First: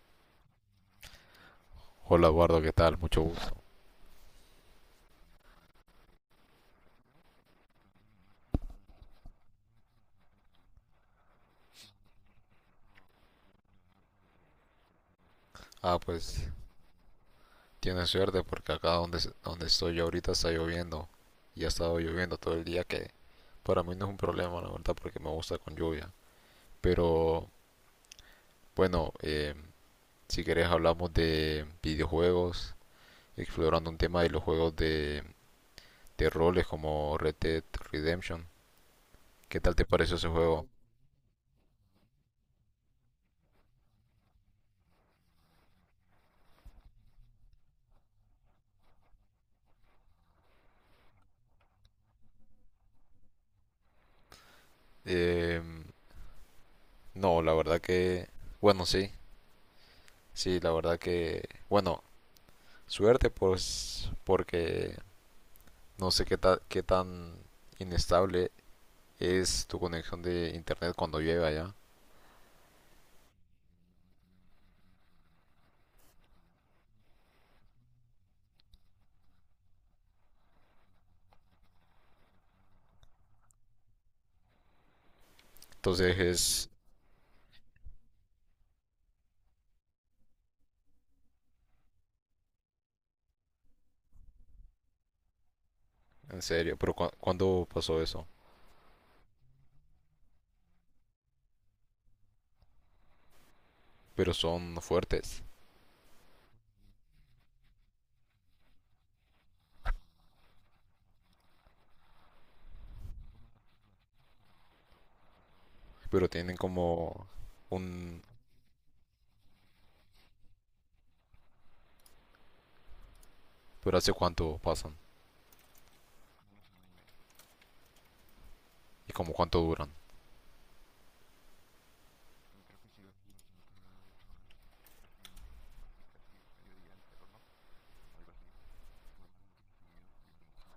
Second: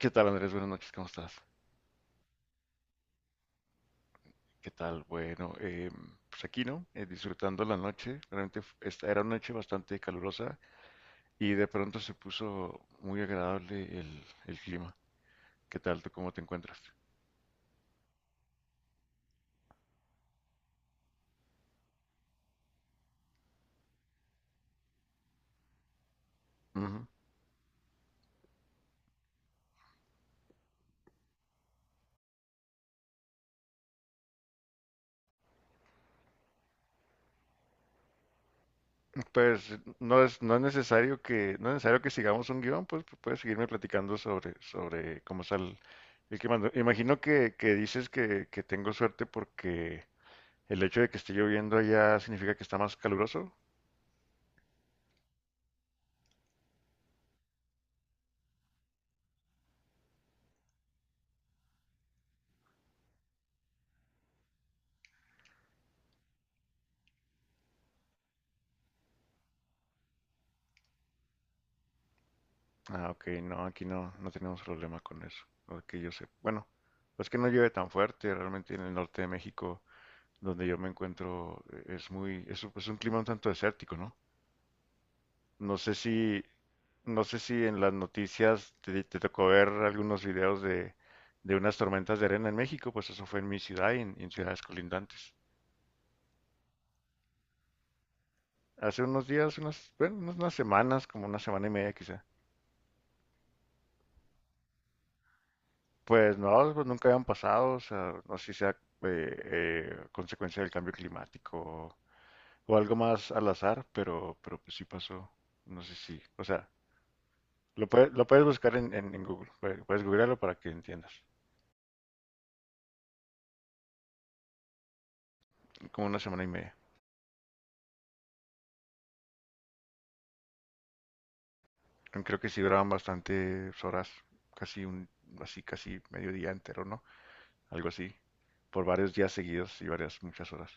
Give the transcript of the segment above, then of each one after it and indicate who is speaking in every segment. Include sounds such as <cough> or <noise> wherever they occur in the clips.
Speaker 1: ¿Qué tal, Andrés? Buenas noches, ¿cómo estás?
Speaker 2: Hola Eduardo, ¿qué tal? Mucho gusto.
Speaker 1: ¿Qué tal? Bueno, pues aquí, ¿no? Disfrutando la noche. Realmente esta era una noche bastante calurosa y de pronto se puso muy agradable el clima. ¿Qué
Speaker 2: Ah,
Speaker 1: tal? ¿Tú cómo te
Speaker 2: pues
Speaker 1: encuentras?
Speaker 2: tienes suerte porque acá donde estoy yo ahorita está lloviendo y ha estado lloviendo todo el día, que para mí no es un problema, la verdad, porque me gusta con lluvia.
Speaker 1: Ujú.
Speaker 2: Pero bueno, si querés hablamos de videojuegos, explorando un tema de los juegos de roles como Red Dead Redemption. ¿Qué
Speaker 1: Pues
Speaker 2: tal te pareció ese
Speaker 1: no es
Speaker 2: juego?
Speaker 1: necesario no es necesario que sigamos un guión, pues puedes seguirme platicando sobre cómo está el clima. No, imagino que dices que tengo suerte porque el hecho de que esté lloviendo allá significa que está más caluroso.
Speaker 2: Eh, no, la verdad que... Bueno, sí, sí, la verdad que... Bueno, suerte pues porque no sé qué, qué tan inestable es tu conexión de internet cuando llueve allá.
Speaker 1: Ah, ok, no, aquí no, no tenemos problema con eso, lo que yo sé. Bueno, es que no llueve tan fuerte, realmente en el norte de México, donde yo me encuentro, es muy, un es un clima un tanto desértico, ¿no? No sé si,
Speaker 2: Entonces es
Speaker 1: no sé si en las noticias te tocó ver algunos videos de unas tormentas de arena en México, pues eso fue en mi ciudad y en ciudades colindantes.
Speaker 2: en serio, pero ¿cuándo pasó eso?
Speaker 1: Hace unos días, unas semanas, como una semana y media quizá.
Speaker 2: Pero son fuertes,
Speaker 1: Pues no, pues nunca habían pasado, o sea, no sé si sea consecuencia del cambio climático o algo más al azar, pero pues sí pasó, no sé si,
Speaker 2: pero
Speaker 1: o
Speaker 2: tienen
Speaker 1: sea,
Speaker 2: como un...
Speaker 1: lo puedes buscar en Google, puedes googlearlo para que entiendas,
Speaker 2: ¿Pero hace cuánto pasan?
Speaker 1: como una semana y media.
Speaker 2: ¿Y como cuánto duran?
Speaker 1: Creo que sí duraban bastantes horas, casi un, casi medio día entero, ¿no? Algo así, por varios días seguidos y muchas horas.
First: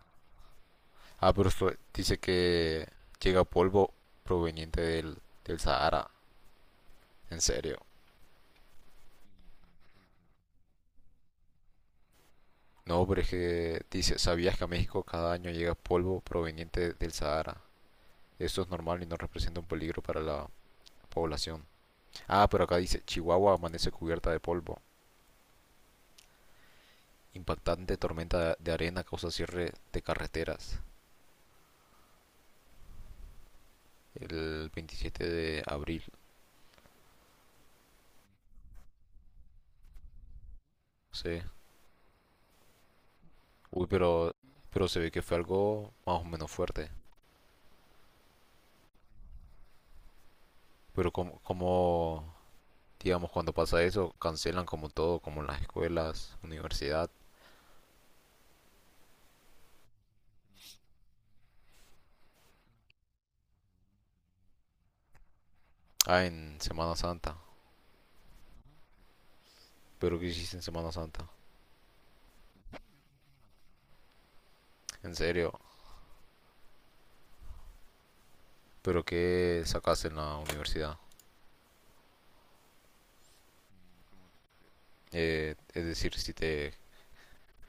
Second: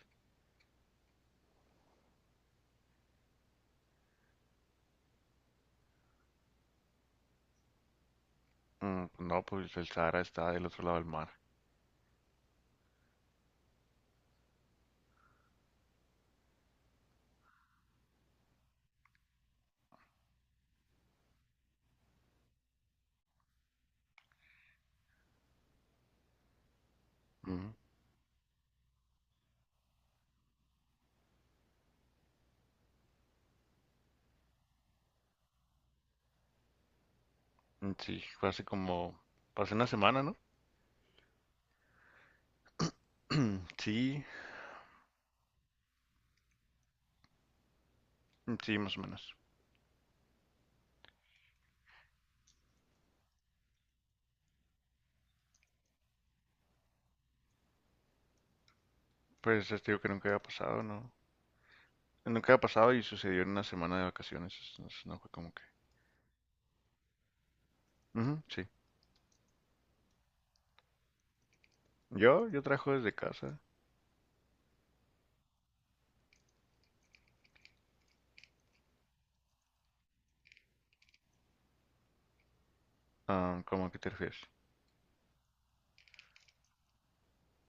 Speaker 2: Ah, pero esto dice que llega polvo proveniente del Sahara. En serio.
Speaker 1: Pues, no, pues el Sahara está del otro lado del mar.
Speaker 2: No, pero es que dice, ¿sabías que a México cada año llega polvo proveniente del Sahara? Esto es normal y no representa un peligro para la población. Ah, pero acá dice, Chihuahua amanece cubierta de polvo.
Speaker 1: Ujú.
Speaker 2: Impactante tormenta de arena causa cierre de carreteras el 27 de abril.
Speaker 1: Mm, sí, fue hace como, pasé una semana, ¿no?
Speaker 2: Sí.
Speaker 1: <clears throat>
Speaker 2: Uy,
Speaker 1: Sí,
Speaker 2: pero se ve que fue algo más o menos fuerte.
Speaker 1: sí, más o menos.
Speaker 2: Pero digamos, cuando pasa eso, cancelan como todo, como en las escuelas, universidad.
Speaker 1: Pues es digo que nunca había pasado, ¿no? Nunca había pasado y sucedió en una semana de vacaciones. Entonces no fue como que.
Speaker 2: Ah, en Semana Santa.
Speaker 1: Ujú, sí.
Speaker 2: Pero ¿qué hiciste en Semana Santa?
Speaker 1: Yo trabajo desde casa.
Speaker 2: En serio. ¿Pero qué sacaste en la universidad?
Speaker 1: Ah, ¿cómo a qué te refieres?
Speaker 2: Es decir, si te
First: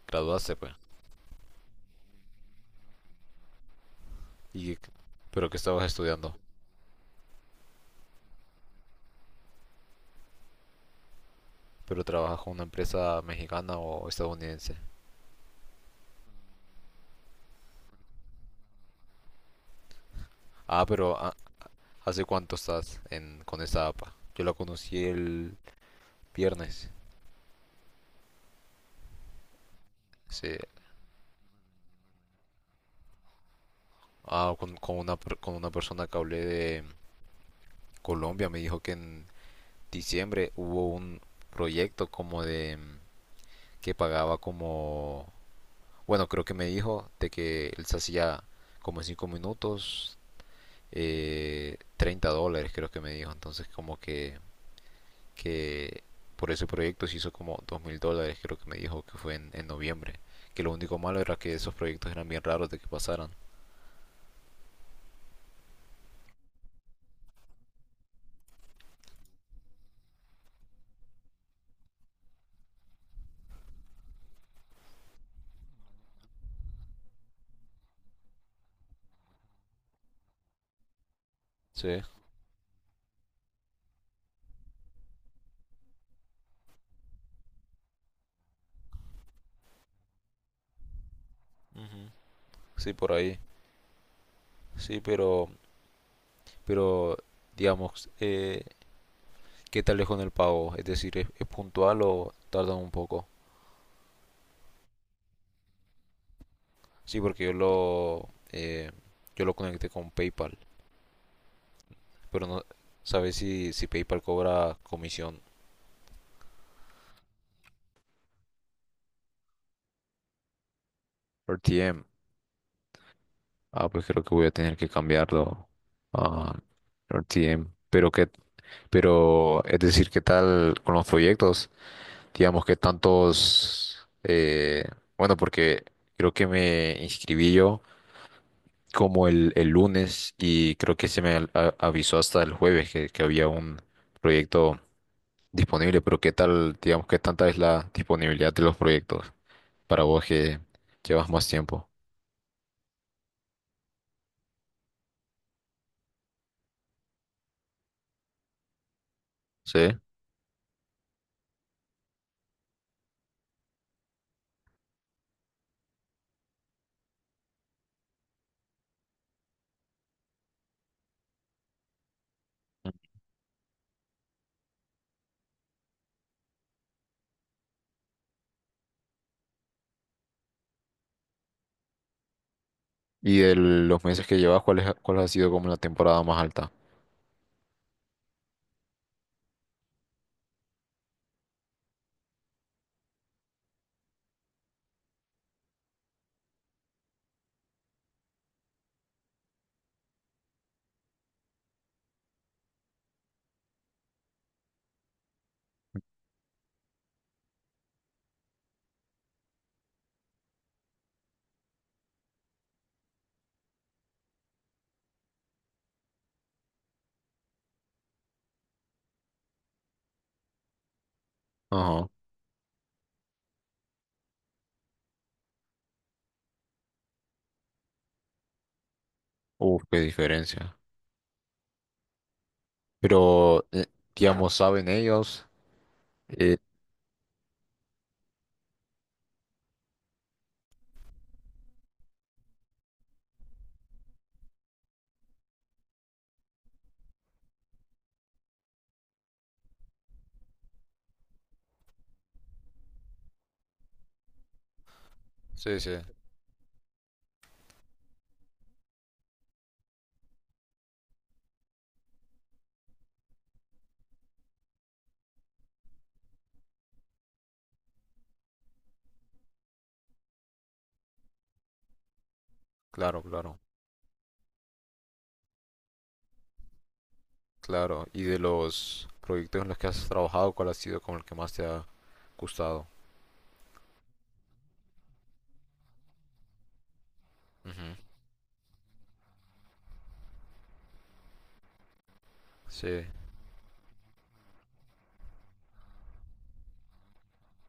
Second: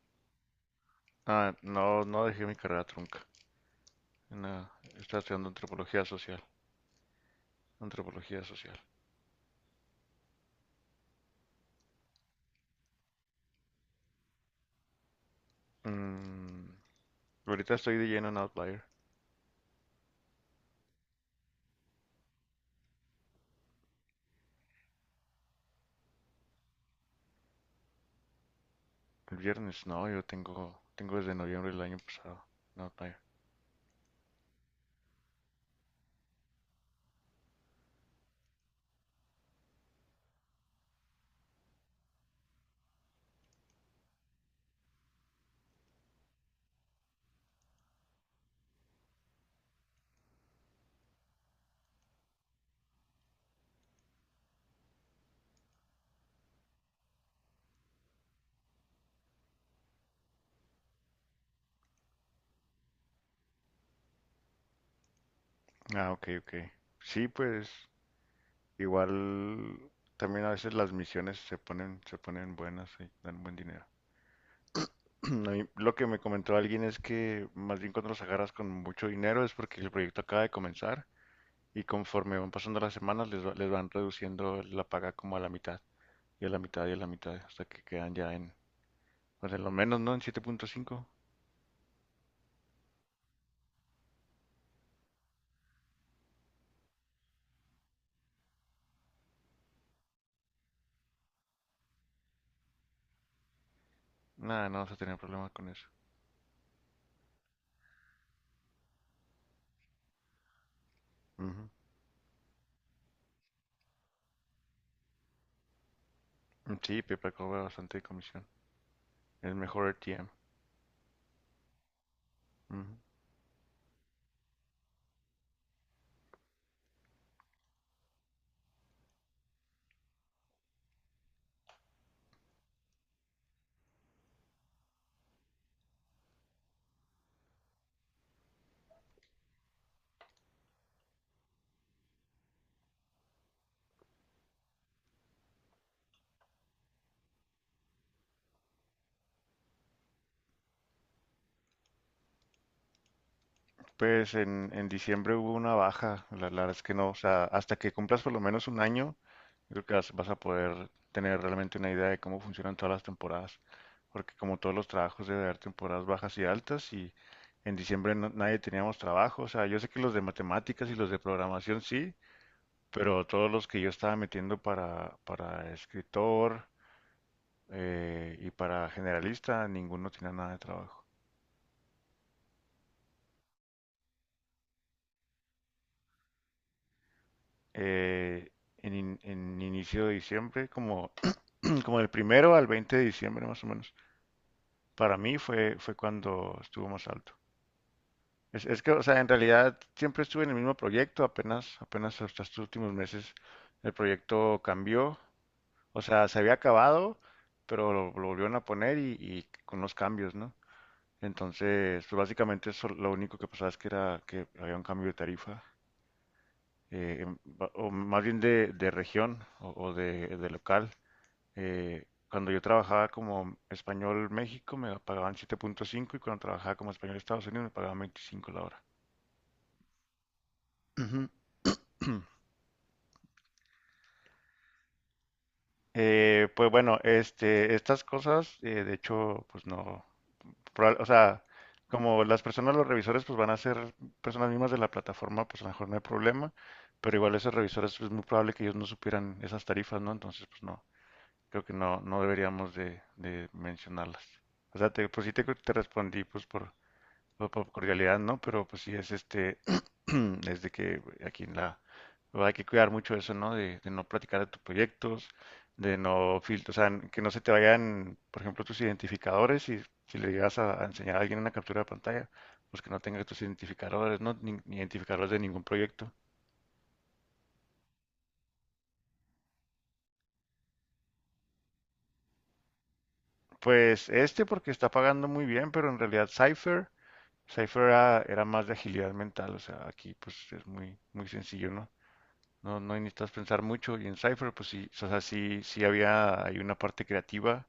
Speaker 2: graduaste, pues.
Speaker 1: Ah, no, no dejé mi carrera trunca. En la-
Speaker 2: Y,
Speaker 1: Estaba estudiando
Speaker 2: pero que estabas
Speaker 1: antropología
Speaker 2: estudiando,
Speaker 1: social. Antropología social.
Speaker 2: pero trabajas con una empresa mexicana o estadounidense.
Speaker 1: Mm, ahorita estoy de lleno en Outlier.
Speaker 2: Ah, pero ah, ¿Hace cuánto estás en, con esta APA? Yo la conocí el viernes.
Speaker 1: El viernes no, yo
Speaker 2: Sí.
Speaker 1: tengo, tengo desde noviembre del año pasado, en Outlier.
Speaker 2: Ah, con una persona que hablé de Colombia, me dijo que en diciembre hubo un proyecto como de que pagaba como, bueno, creo que me dijo de que él se hacía como en 5 minutos, $30 creo que me dijo, entonces como que por ese proyecto se hizo como $2,000, creo que me dijo que fue en noviembre. Que lo único malo era que esos proyectos eran bien raros de que pasaran.
Speaker 1: Ah, ok, ok. Sí, pues. Igual también a veces las misiones se ponen buenas y dan buen dinero. <clears throat> A mí lo que me comentó alguien es que más bien cuando los agarras con mucho dinero es porque el proyecto acaba de comenzar y
Speaker 2: Sí,
Speaker 1: conforme van pasando las semanas les van reduciendo la paga como a la mitad y a la mitad y a la mitad hasta que quedan ya en, pues en lo menos, ¿no? En siete punto cinco.
Speaker 2: ujú, sí, por ahí. Sí, pero digamos, ¿qué tal es con el pago? Es decir, es puntual o tardan un poco?
Speaker 1: Nada, no vas a tener problema con eso.
Speaker 2: Sí, porque yo lo conecté con PayPal,
Speaker 1: Ujú.
Speaker 2: pero no sabes si, si PayPal cobra comisión.
Speaker 1: Sí, PayPal cobra bastante de comisión. Es mejor RTM.
Speaker 2: Por TM. Ah, pues creo que voy a tener que cambiarlo a RTM. Pero que, pero es decir, ¿qué tal con los proyectos? Digamos, ¿qué tantos? Bueno, porque creo que me inscribí yo como el lunes y creo que se me avisó hasta el jueves que había un proyecto disponible. Pero ¿qué tal, digamos, qué tanta es la disponibilidad de los proyectos para vos que llevas más tiempo?
Speaker 1: Pues en diciembre hubo una baja, la verdad es que no, o sea, hasta que cumplas por lo menos un año, yo creo que
Speaker 2: Sí.
Speaker 1: vas, vas a poder tener realmente una idea de cómo funcionan todas las temporadas, porque como todos los trabajos debe haber temporadas bajas y altas y en diciembre nadie teníamos trabajo, o sea, yo sé que los de matemáticas y los de programación sí, pero todos los que yo estaba metiendo para escritor y para generalista, ninguno tenía nada de trabajo.
Speaker 2: Y de los meses que llevas, ¿cuál cuál ha sido como la temporada más alta?
Speaker 1: eh, en, en inicio de diciembre, como, <clears throat> como del primero al 20 de diciembre más o menos. Para mí fue, fue cuando estuvo más alto. Es que, o sea, en realidad siempre estuve en el mismo proyecto, apenas hasta estos últimos meses el proyecto cambió. O sea, se había acabado, pero lo volvieron a poner y con los cambios, ¿no? Entonces, pues básicamente eso, lo único que pasaba es que era que había un cambio de tarifa, o más bien de región o de local.
Speaker 2: Ajá.
Speaker 1: Cuando yo trabajaba como español México me pagaban 7.5 y cuando trabajaba como español Estados Unidos me pagaban 25 la hora.
Speaker 2: Uf, qué diferencia.
Speaker 1: Ujú. <clears throat>
Speaker 2: Pero, digamos, ¿saben ellos? Eh,
Speaker 1: Pues bueno, este, estas cosas, de hecho, pues no, o sea, como las personas, los revisores, pues van a ser personas mismas de la plataforma, pues a lo mejor no hay problema, pero igual esos revisores, pues es muy probable que ellos no supieran esas tarifas, ¿no? Entonces, pues no, creo que no, no deberíamos de mencionarlas. O sea, pues sí te
Speaker 2: sí, sí,
Speaker 1: respondí, pues por cordialidad, ¿no? Pero pues sí es este, <clears throat> es de que aquí en la, hay que cuidar mucho eso, ¿no? De no platicar de tus proyectos, de no filtrar, o sea, que no se te vayan, por ejemplo, tus identificadores y si le llegas a enseñar a alguien una captura de pantalla, pues que no
Speaker 2: claro,
Speaker 1: tenga tus
Speaker 2: claro,
Speaker 1: identificadores, ¿no? Ni identificadores de ningún proyecto.
Speaker 2: claro. Y de los proyectos en los que has trabajado, ¿cuál ha sido como el que más te ha gustado?
Speaker 1: Pues este porque está pagando muy bien, pero en realidad Cypher
Speaker 2: Ujú,
Speaker 1: era más de agilidad mental, o sea, aquí pues es muy, muy sencillo, ¿no? No, no
Speaker 2: sí,
Speaker 1: necesitas pensar mucho. Y en Cypher, pues sí, o sea, sí, sí había hay una parte creativa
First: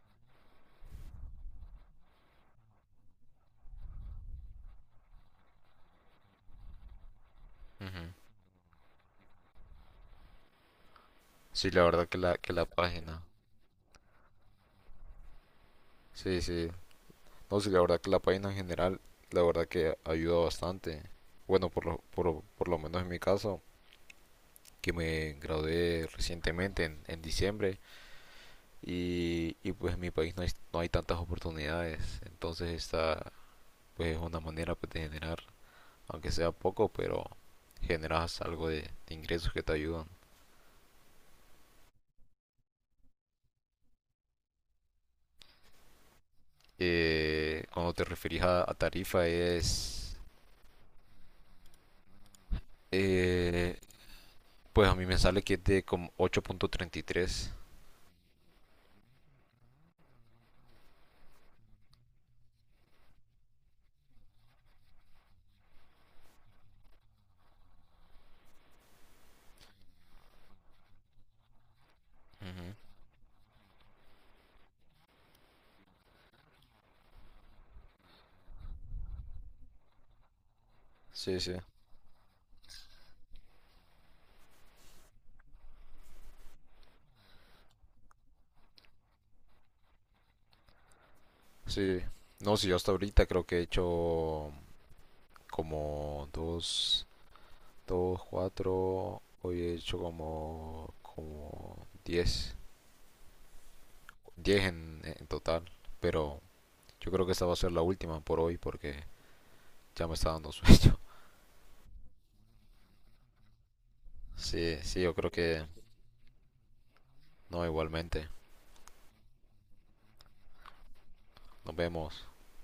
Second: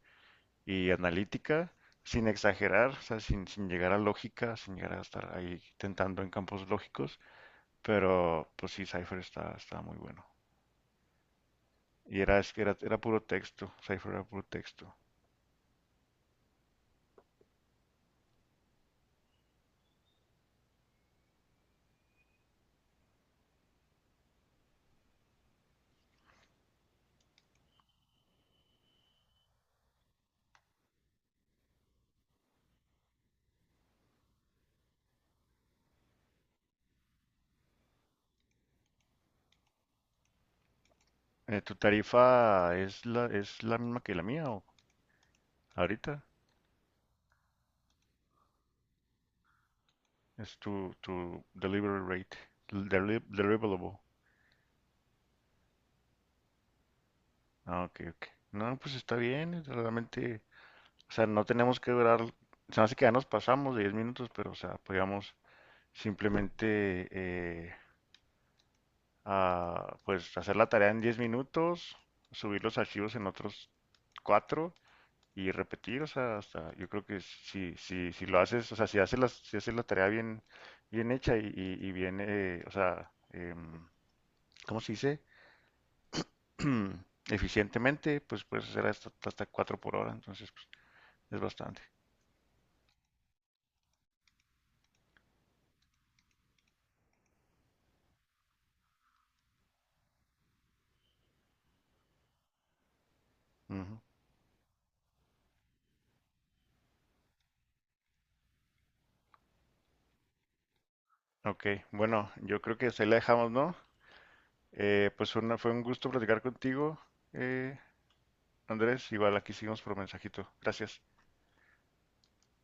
Speaker 1: y analítica, sin exagerar, o sea, sin llegar a lógica, sin llegar a estar ahí tentando en campos lógicos.
Speaker 2: ujú.
Speaker 1: Pero pues sí, Cypher está, está muy bueno.
Speaker 2: Sí, la verdad que la, que
Speaker 1: Es que
Speaker 2: la
Speaker 1: era
Speaker 2: página.
Speaker 1: puro texto, Cypher era puro texto.
Speaker 2: Sí, sí. No, sí, la verdad que la página en general, la verdad que ayuda bastante. Bueno, por lo, por lo menos en mi caso. Que me gradué recientemente en diciembre y, pues en mi país no hay tantas oportunidades, entonces esta pues es una manera pues, de generar, aunque sea poco, pero generas algo de ingresos que te ayudan.
Speaker 1: ¿Tu tarifa es es la misma que la mía o ahorita?
Speaker 2: Cuando te referís a tarifa es,
Speaker 1: Es tu, tu delivery rate,
Speaker 2: eh,
Speaker 1: deliverable.
Speaker 2: pues a mí me sale que es de como 8.33.
Speaker 1: Ah, ok, ok. No, pues está bien, realmente. O sea, no tenemos que durar, se me hace que ya nos pasamos de 10 minutos, pero o sea, podíamos simplemente pues hacer la tarea en 10 minutos, subir
Speaker 2: Ujú.
Speaker 1: los archivos en otros 4 y repetir, o sea, hasta yo creo que si lo haces, o sea, si haces la tarea bien, bien hecha
Speaker 2: Sí, sí,
Speaker 1: y bien, o sea, ¿cómo se dice? <clears throat> Eficientemente, pues puedes hacer hasta, hasta 4 por hora, entonces pues, es bastante.
Speaker 2: sí. No, sí, yo hasta ahorita creo que he hecho como dos. Dos 4 hoy he hecho como, como 10,
Speaker 1: Ujú.
Speaker 2: diez en total, pero yo creo que esta va a ser la última por hoy porque ya me está dando sueño. <laughs>
Speaker 1: Ok, bueno, yo creo que hasta ahí la dejamos, ¿no?
Speaker 2: Sí, sí, yo creo
Speaker 1: Pues
Speaker 2: que
Speaker 1: fue un gusto platicar contigo,
Speaker 2: no,
Speaker 1: eh,
Speaker 2: igualmente.
Speaker 1: Andrés. Igual aquí seguimos por mensajito. Gracias.
Speaker 2: Nos vemos.